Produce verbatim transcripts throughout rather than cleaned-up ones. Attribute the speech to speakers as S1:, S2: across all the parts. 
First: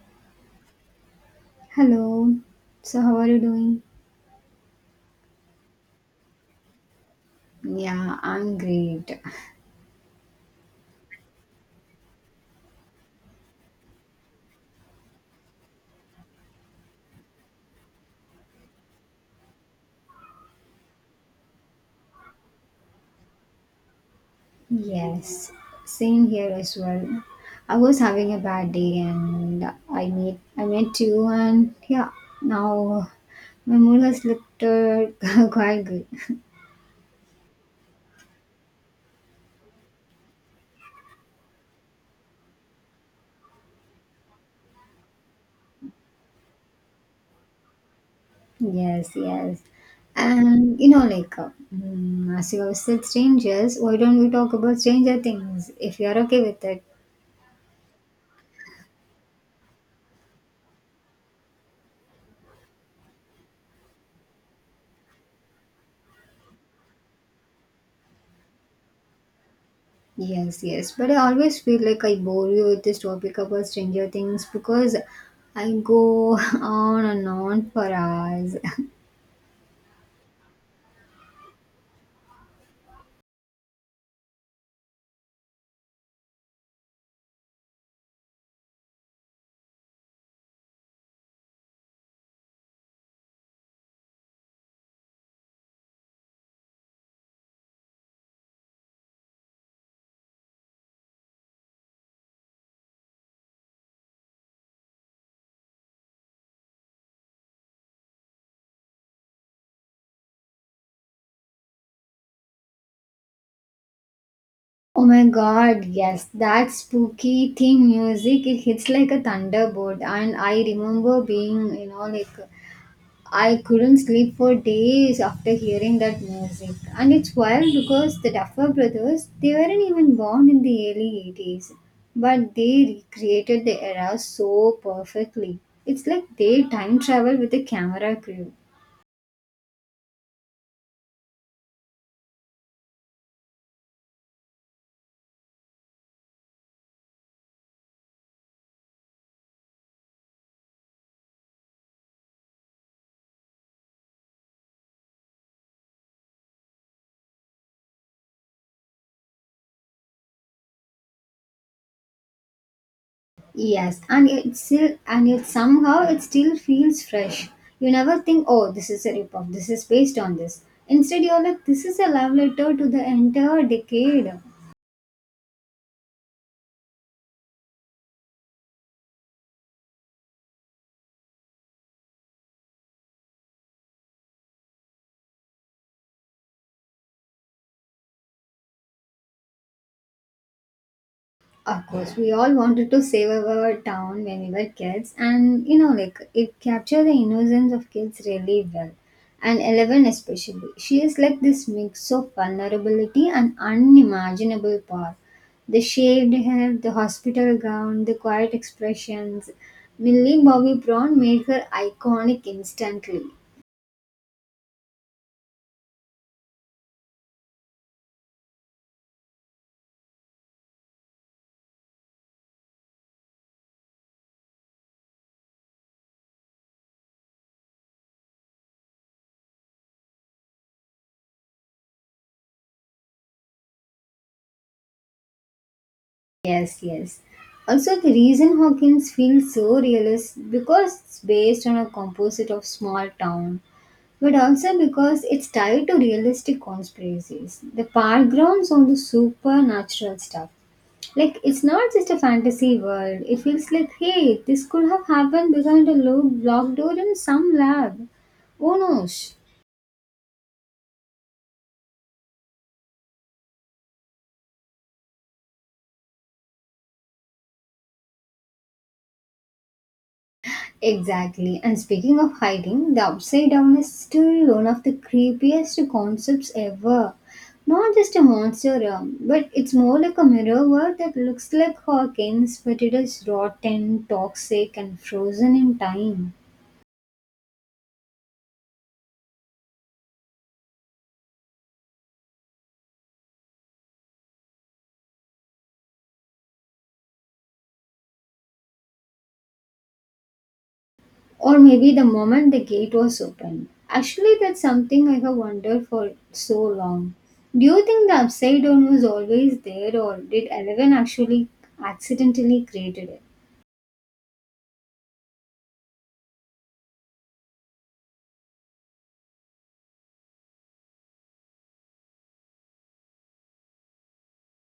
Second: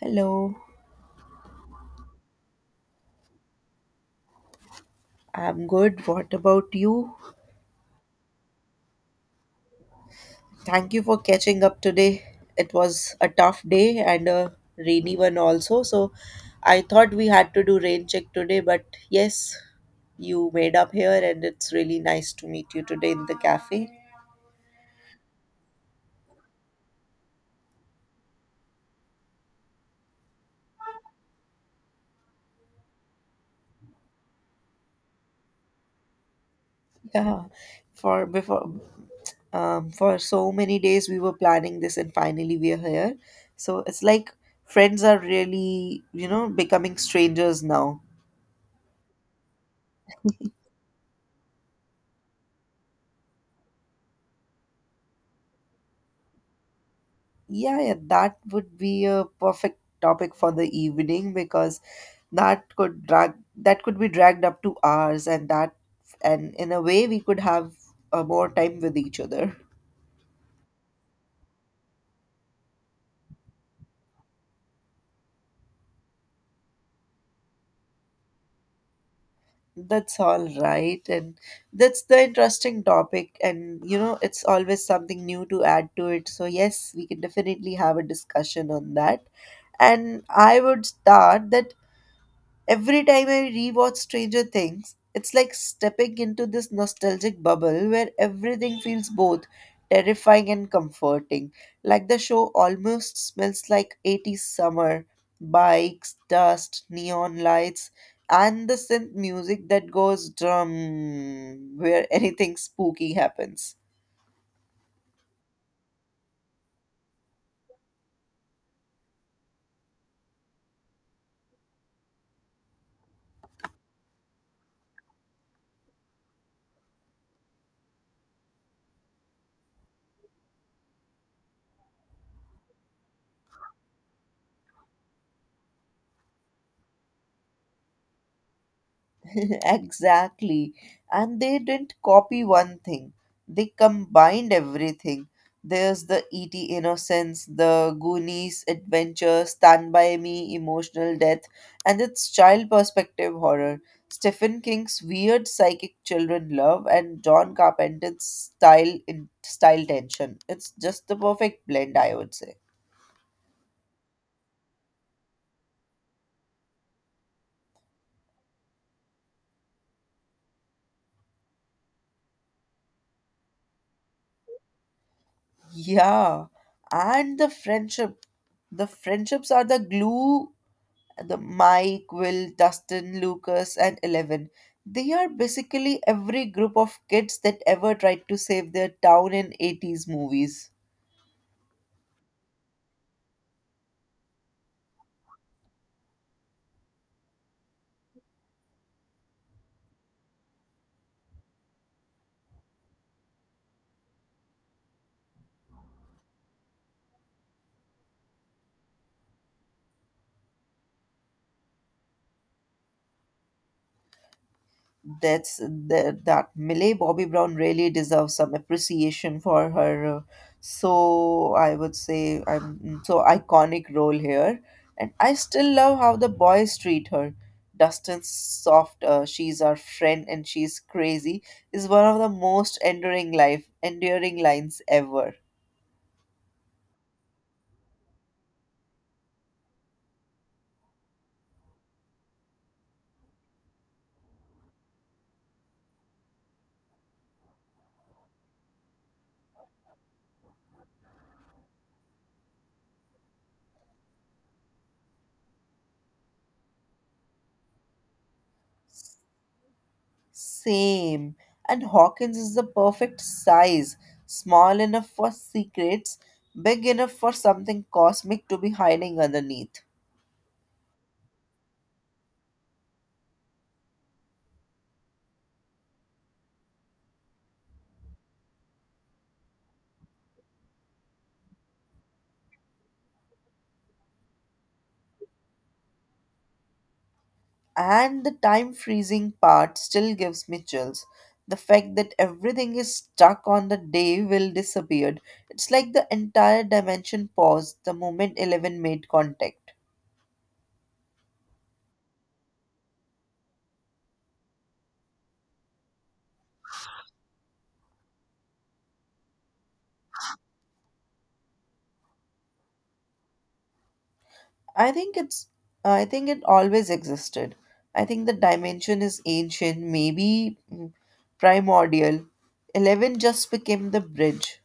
S1: Hello.
S2: Hello. So, how are you doing?
S1: I'm good. What about you?
S2: Yeah, I'm great.
S1: Thank you for catching up today. It was a tough day and a rainy one also. So I thought we had to do rain check today, but yes, you made up here and it's really nice to meet you today in the cafe.
S2: Yes, same here as well. I was having a bad day and I met I met you, and yeah, now my mood has looked uh, quite good.
S1: Yeah, for before um, for so many days we were planning this and finally we are here. So it's like friends are really, you know, becoming strangers now.
S2: Yes, yes. And you know, like, uh, mm, as you have said, strangers, why don't we talk about stranger things if you're okay with it?
S1: Yeah, yeah, that would be a perfect topic for the evening because that could drag that could be dragged up to hours and that and in a way we could have uh, more time with each other.
S2: Yes, yes. But I always feel like I bore you with this topic about Stranger Things because I go on and on for hours.
S1: That's all right. And that's the interesting topic. And, you know, it's always something new to add to it. So, yes, we can definitely have a discussion on that. And I would start that. Every time I rewatch Stranger Things, it's like stepping into this nostalgic bubble where everything feels both terrifying and comforting. Like the show almost smells like eighties summer, bikes, dust, neon lights, and the synth music that goes drum where anything spooky happens.
S2: Oh my god, yes, that spooky theme music, it hits like a thunderbolt. And I remember being, you know, like I couldn't sleep for days after hearing that music. And it's wild because the Duffer brothers, they weren't even born in the early eighties, but they recreated the era so perfectly. It's like they time travel with a camera crew.
S1: Exactly. And they didn't copy one thing, they combined everything. There's the E T. innocence, the Goonies adventure, Stand By Me, emotional death, and its child perspective horror. Stephen King's weird psychic children love and John Carpenter's style in style tension. It's just the perfect blend, I would say.
S2: Yes, and it still and yet somehow it still feels fresh. You never think, oh, this is a ripoff. This is based on this. Instead, you're like, this is a love letter to the entire decade.
S1: Yeah, and the friendship. The friendships are the glue, the Mike, Will, Dustin, Lucas, and Eleven. They are basically every group of kids that ever tried to save their town in eighties movies.
S2: Of course, we all wanted to save our town when we were kids, and you know, like it captured the innocence of kids really well. And Eleven, especially, she is like this mix of vulnerability and unimaginable power. The shaved head, the hospital gown, the quiet expressions. Millie Bobby Brown made her iconic instantly.
S1: That's that, that Millie Bobby Brown really deserves some appreciation for her uh, so I would say I'm so iconic role here, and I still love how the boys treat her. Dustin's soft uh, she's our friend and she's crazy is one of the most enduring life enduring lines ever.
S2: Yes, yes. Also, the reason Hawkins feels so real is because it's based on a composite of small town. But also because it's tied to realistic conspiracies, the backgrounds on the supernatural stuff. Like it's not just a fantasy world. It feels like, hey, this could have happened behind a low block door in some lab. Who knows?
S1: Same. And Hawkins is the perfect size. Small enough for secrets, big enough for something cosmic to be hiding underneath.
S2: Exactly. And speaking of hiding, the upside down is still one of the creepiest concepts ever. Not just a monster realm, but it's more like a mirror world that looks like Hawkins, but it is rotten, toxic, and frozen in time.
S1: And the time freezing part still gives me chills. The fact that everything is stuck on the day Will disappeared. It's like the entire dimension paused the moment Eleven made contact.
S2: Or maybe the moment the gate was opened. Actually, that's something I have wondered for so long. Do you think the upside down was always there, or did Eleven actually accidentally created it?
S1: I think it's I think it always existed. I think the dimension is ancient, maybe mm, primordial. eleven just became the bridge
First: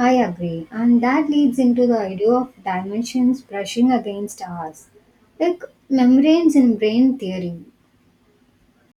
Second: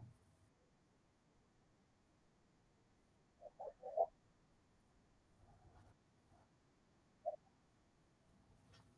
S2: I agree, and that leads into the idea of dimensions brushing against ours, like membranes in brain theory.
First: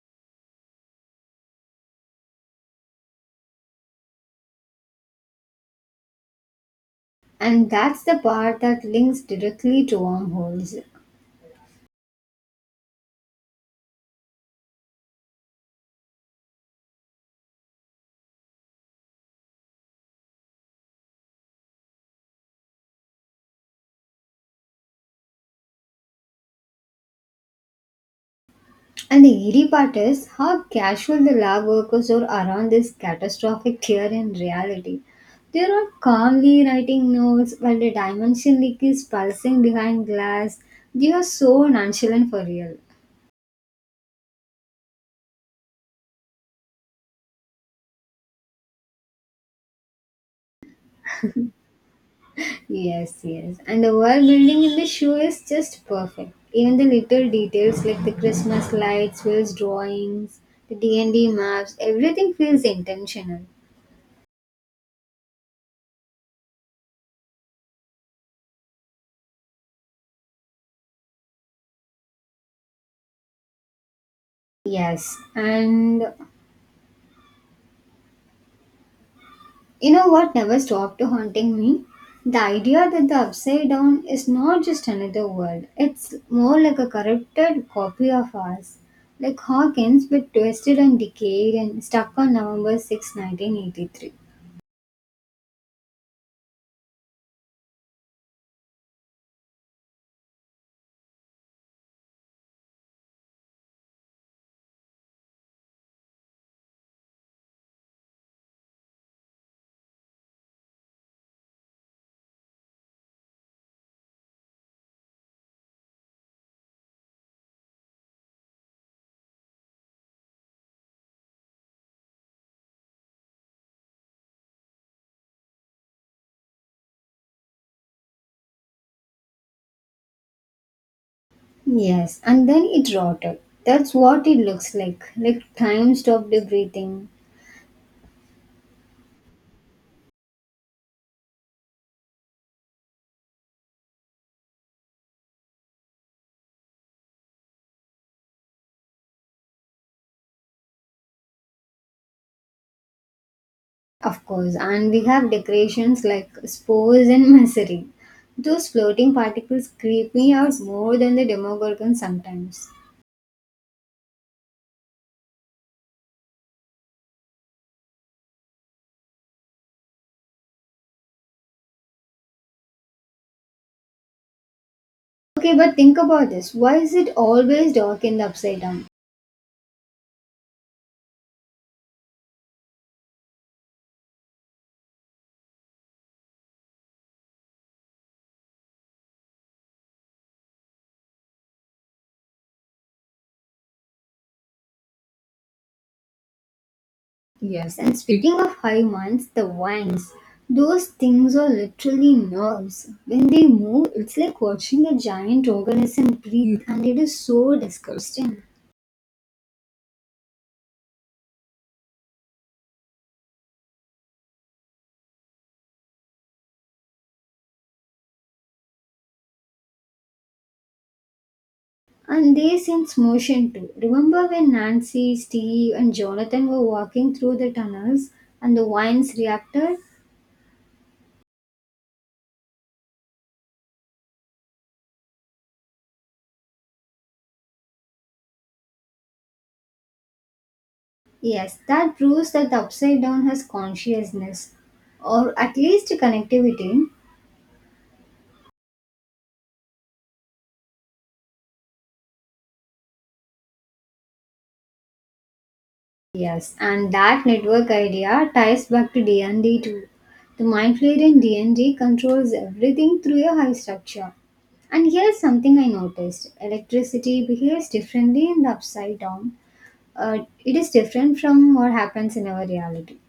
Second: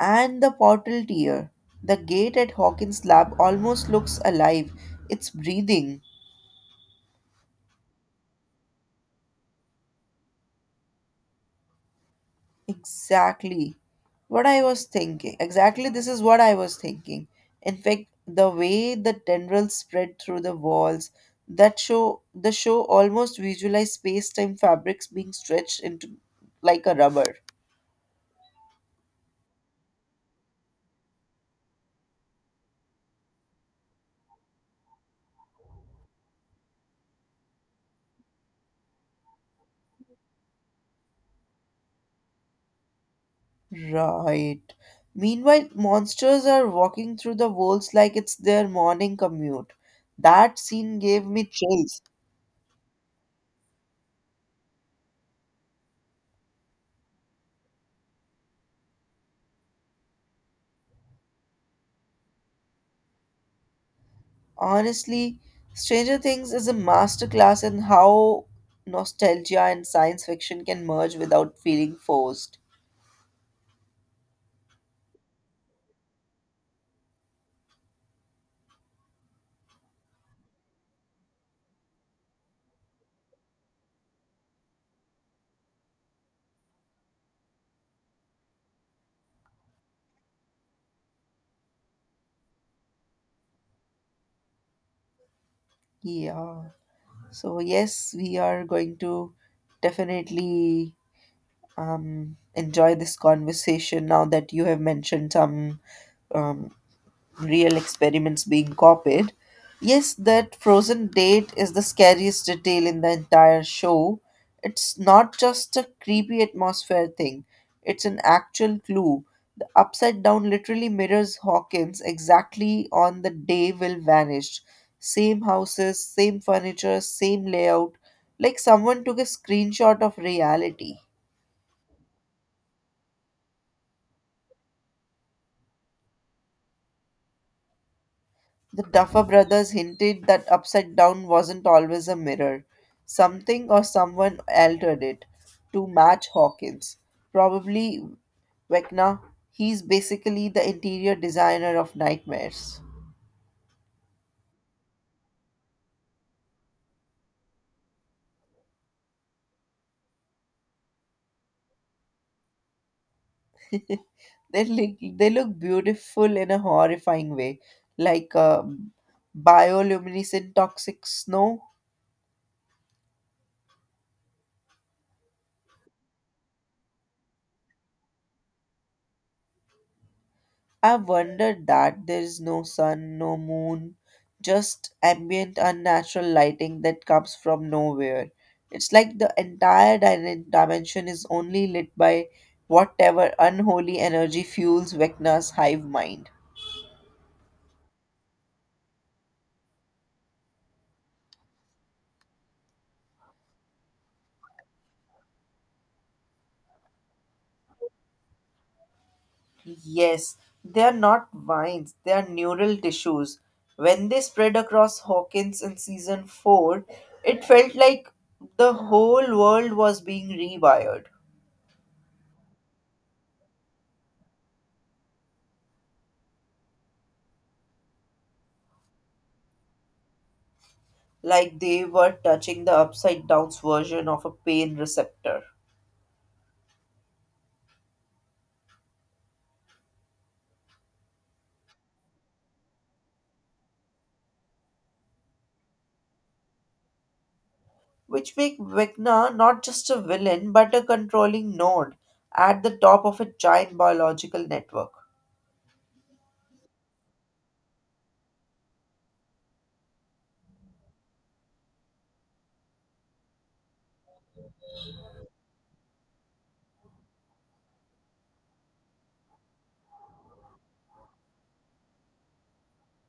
S1: and the portal tier. The gate at Hawkins Lab almost looks alive. It's breathing.
S2: And that's the part that links directly to wormholes.
S1: Exactly what I was thinking. Exactly, this is what I was thinking. In fact, the way the tendrils spread through the walls, that show the show almost visualize space-time fabrics being stretched into like a rubber.
S2: And the eerie part is how casual the lab workers are around this catastrophic here in reality. They are not calmly writing notes while the dimension leak is pulsing behind glass. They are so nonchalant for real.
S1: Right. Meanwhile, monsters are walking through the walls like it's their morning commute. That scene gave me chills.
S2: Yes, yes. And the world building in the show is just perfect. Even the little details like the Christmas lights, Will's drawings, the D and D maps, everything feels intentional.
S1: Honestly, Stranger Things is a masterclass in how nostalgia and science fiction can merge without feeling forced.
S2: Yes, and you know what never stopped haunting me? The idea that the Upside Down is not just another world, it's more like a corrupted copy of ours. Like Hawkins, but twisted and decayed and stuck on November sixth, nineteen eighty-three.
S1: Yeah. So, yes, we are going to definitely um, enjoy this conversation now that you have mentioned some um, real experiments being copied. Yes, that frozen date is the scariest detail in the entire show. It's not just a creepy atmosphere thing, it's an actual clue. The upside down literally mirrors Hawkins exactly on the day Will vanished. Same houses, same furniture, same layout, like someone took a screenshot of reality.
S2: Yes, and then it rotted. That's what it looks like. Like time stopped breathing.
S1: The Duffer brothers hinted that upside down wasn't always a mirror. Something or someone altered it to match Hawkins. Probably Vecna. He's basically the interior designer of nightmares.
S2: Of course, and we have decorations like spores and misery. Those floating particles creep me out more than the Demogorgon sometimes.
S1: They look, they look beautiful in a horrifying way, like a bioluminescent toxic snow.
S2: Okay, but think about this. Why is it always dark in the upside down?
S1: I've wondered that there is no sun, no moon, just ambient unnatural lighting that comes from nowhere. It's like the entire din- dimension is only lit by whatever unholy energy fuels Vecna's hive mind.
S2: Yes, and speaking of high minds, the vines, those things are literally nerves. When they move, it's like watching a giant organism breathe, and it is so disgusting.
S1: Yes, they are not vines, they are neural tissues. When they spread across Hawkins in season four, it felt like the whole world was being rewired.
S2: And they sense motion too. Remember when Nancy, Steve, and Jonathan were walking through the tunnels and the vines reacted?
S1: Like they were touching the upside down's version of a pain receptor,
S2: Yes, that proves that the upside down has consciousness or at least connectivity.
S1: which make Vecna not just a villain but a controlling node at the top of a giant biological network.
S2: Yes, and that network idea ties back to D and D too. The mind flayer in D and D controls everything through a high structure. And here's something I noticed, electricity behaves differently in the upside down. uh, it is different from what happens in our reality,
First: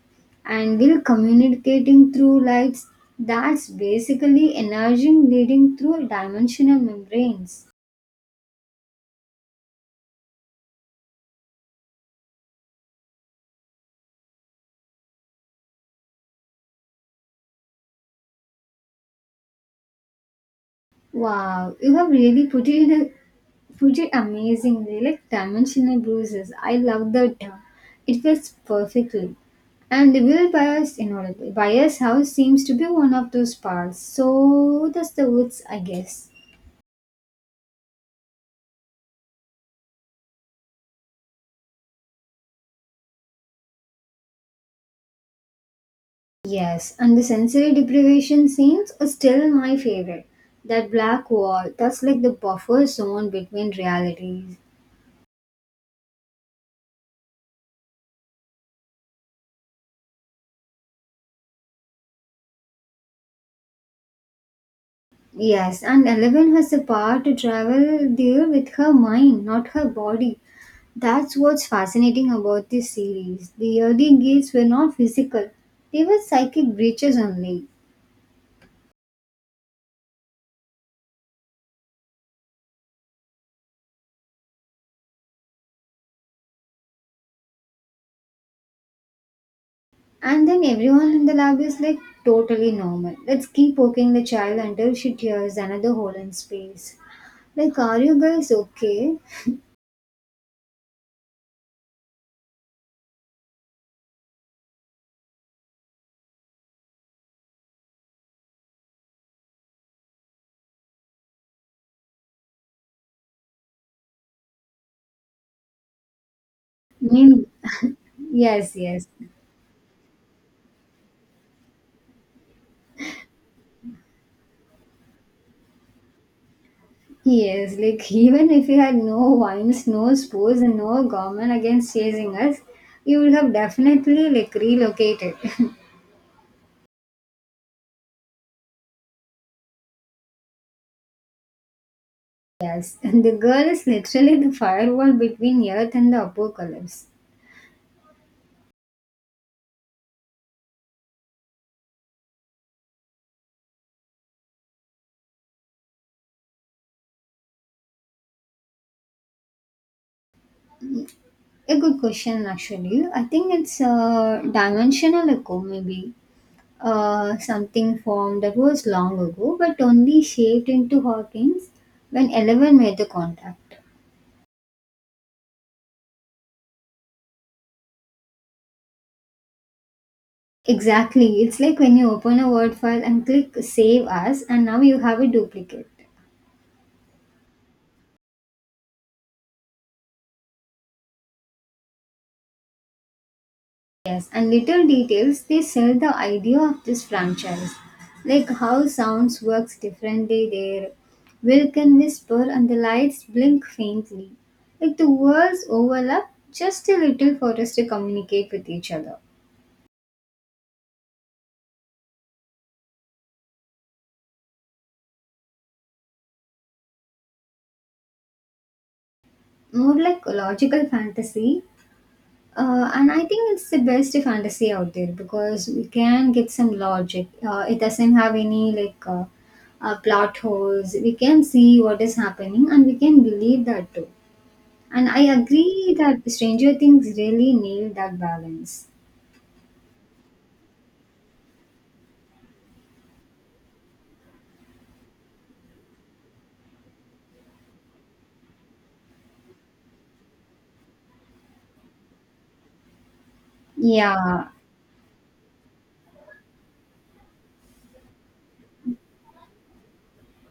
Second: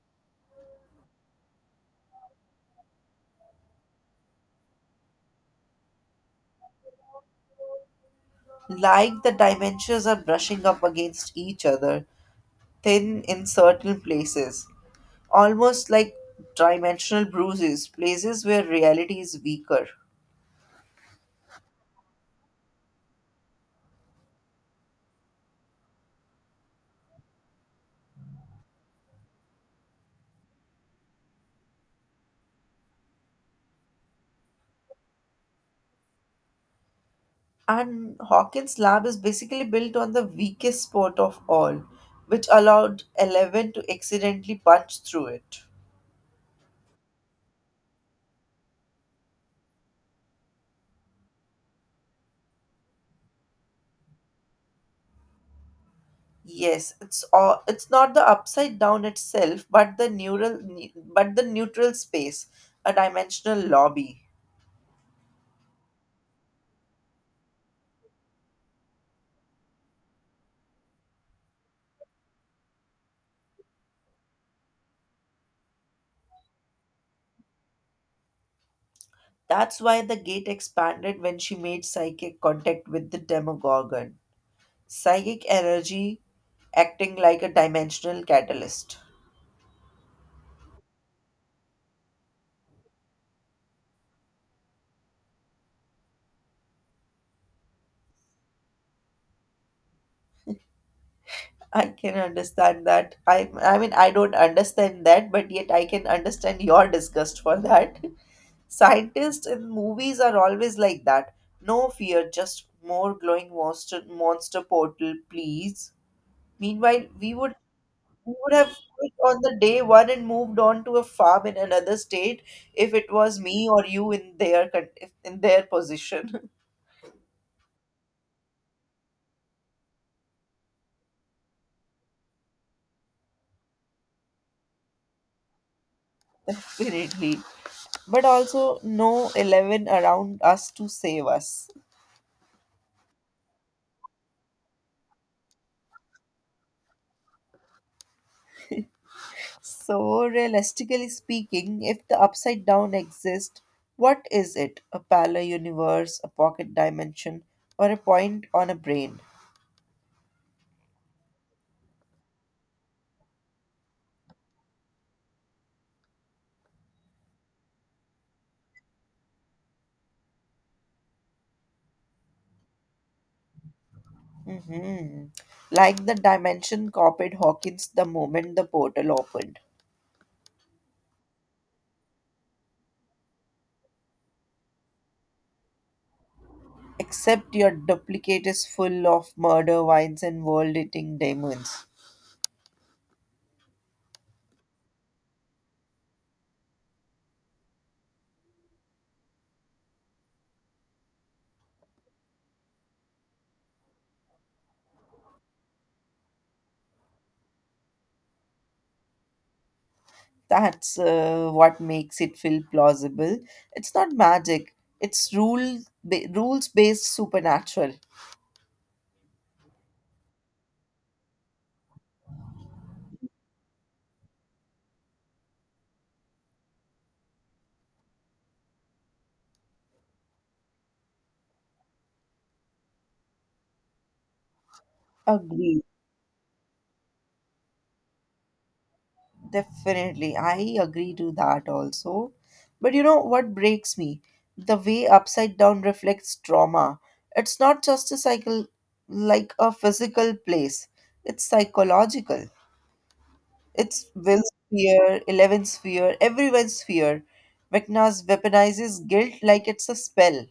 S2: and we're communicating through lights. That's basically energy leading through dimensional membranes.
S1: Like the dimensions are brushing up against each other, thin in certain places, almost like dimensional bruises, places where reality is weaker.
S2: Wow, you have really put it in a put it amazingly, like dimensional bruises. I love that term. It fits perfectly. And the Will Bias, in order Bias house seems to be one of those parts, so does the woods, I guess.
S1: And Hawkins' lab is basically built on the weakest spot of all, which allowed Eleven to accidentally punch through it.
S2: Yes, and the sensory deprivation scenes are still my favorite. That black wall, that's like the buffer zone between realities.
S1: Yes, it's all, it's not the upside down itself, but the neural ne- but the neutral space, a dimensional lobby.
S2: Yes, and Eleven has the power to travel there with her mind, not her body. That's what's fascinating about this series. The early gates were not physical, they were psychic breaches only.
S1: That's why the gate expanded when she made psychic contact with the Demogorgon. Psychic energy acting like a dimensional catalyst.
S2: And then everyone in the lab is like totally normal. Let's keep poking the child until she tears another hole in space. Like, are you guys okay?
S1: I can understand that. I I mean I don't understand that, but yet I can understand your disgust for that. Scientists in movies are always like that. No fear, just more glowing monster monster portal, please. Meanwhile, we
S2: Mean,
S1: would we would have
S2: yes, yes,
S1: quit on the day one and moved on to a farm in another state if it was me or you in their con- if- in their position.
S2: yes. Like even if you had no wines, no sports, and no government against chasing us, you would have definitely like relocated.
S1: Definitely. But also no eleven around us to save us.
S2: And the girl is literally the firewall between Earth and the apocalypse.
S1: So, realistically speaking, if the upside down exists, what is it? A parallel universe, a pocket dimension, or a point on a brain?
S2: A good question, actually. I think it's a dimensional echo, maybe. Uh, something formed that was long ago but only shaped into hurricanes when eleven made the contact.
S1: Hmm. Like the dimension copied Hawkins the moment the portal opened.
S2: Exactly. It's like when you open a Word file and click Save As, and now you have a duplicate.
S1: Except your duplicate is full of murder vines and world eating demons.
S2: Yes, and little details they sell the idea of this franchise, like how sounds works differently there. Will can whisper and the lights blink faintly, like the words overlap just a little for us to communicate with each other.
S1: That's uh, what makes it feel plausible. It's not magic, it's rule ba- rules based supernatural.
S2: More like a logical fantasy. Uh, and I think it's the best fantasy out there because we can get some logic. Uh, it doesn't have any like uh, uh, plot holes. We can see what is happening and we can believe that too. And I
S1: Agreed.
S2: agree that Stranger Things really nailed that balance.
S1: Definitely, I agree to that also. But you know what breaks me? The way upside down reflects trauma. It's not just a cycle like a physical place, it's psychological. It's
S2: Yeah,
S1: Will's fear, Eleven's fear, everyone's fear. McNa's weaponizes guilt like it's a spell.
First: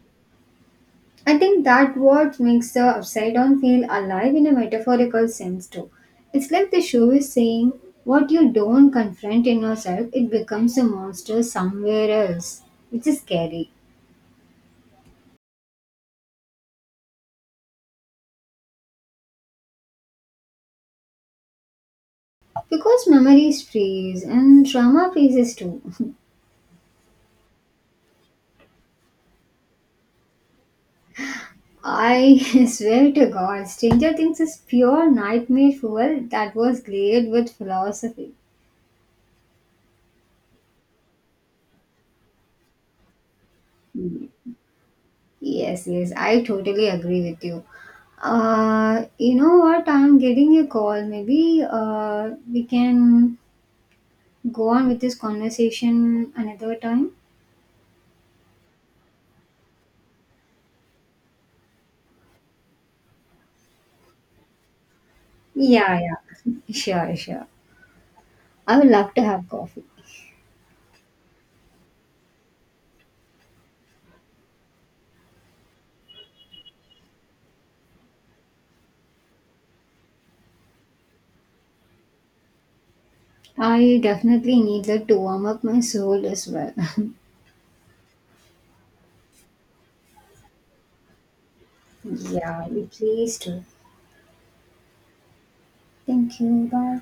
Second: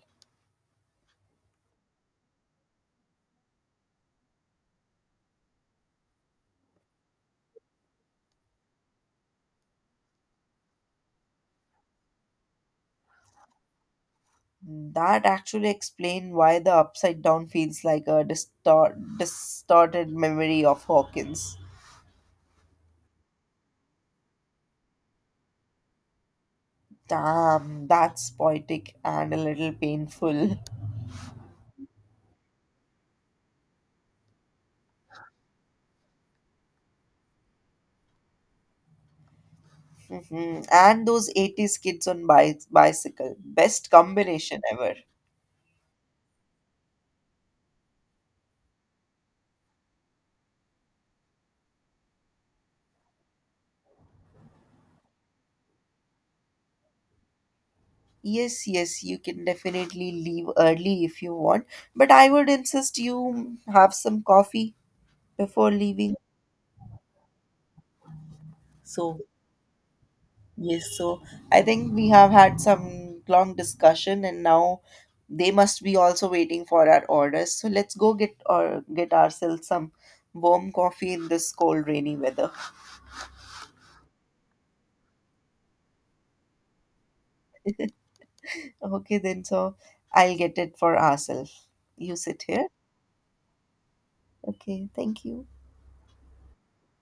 S2: I think that what makes the Upside Down feel alive in a metaphorical sense too. It's like the show is saying, what you don't confront in yourself, it becomes a monster somewhere else, which is scary.
S1: That actually explains why the upside down feels like a distor- distorted memory of Hawkins.
S2: Because memories freeze and trauma freezes too.
S1: Damn, that's poetic and a little painful.
S2: I swear to God, Stranger Things is pure nightmare fuel that was layered with philosophy.
S1: Mhm. And those eighties kids on bi- bicycle. Best combination ever.
S2: Yes, yes, I totally agree with you. Uh, you know what? I'm getting a call. Maybe uh, we can go on with this conversation another time.
S1: Yes, yes, you can definitely leave early if you want, but I would insist you have some coffee before
S2: Yeah,
S1: leaving.
S2: yeah. Sure, sure. I would love
S1: So,
S2: to have coffee.
S1: yes, so I think we have had some long discussion and now they must be also waiting for our orders. So let's go get or get ourselves some warm coffee in this cold rainy weather.
S2: I definitely need that to warm up my soul as well.
S1: Okay, then so I'll get it for ourselves. You sit
S2: Yeah,
S1: here.
S2: I please do.
S1: Okay, thank you.
S2: Thank you. Bye.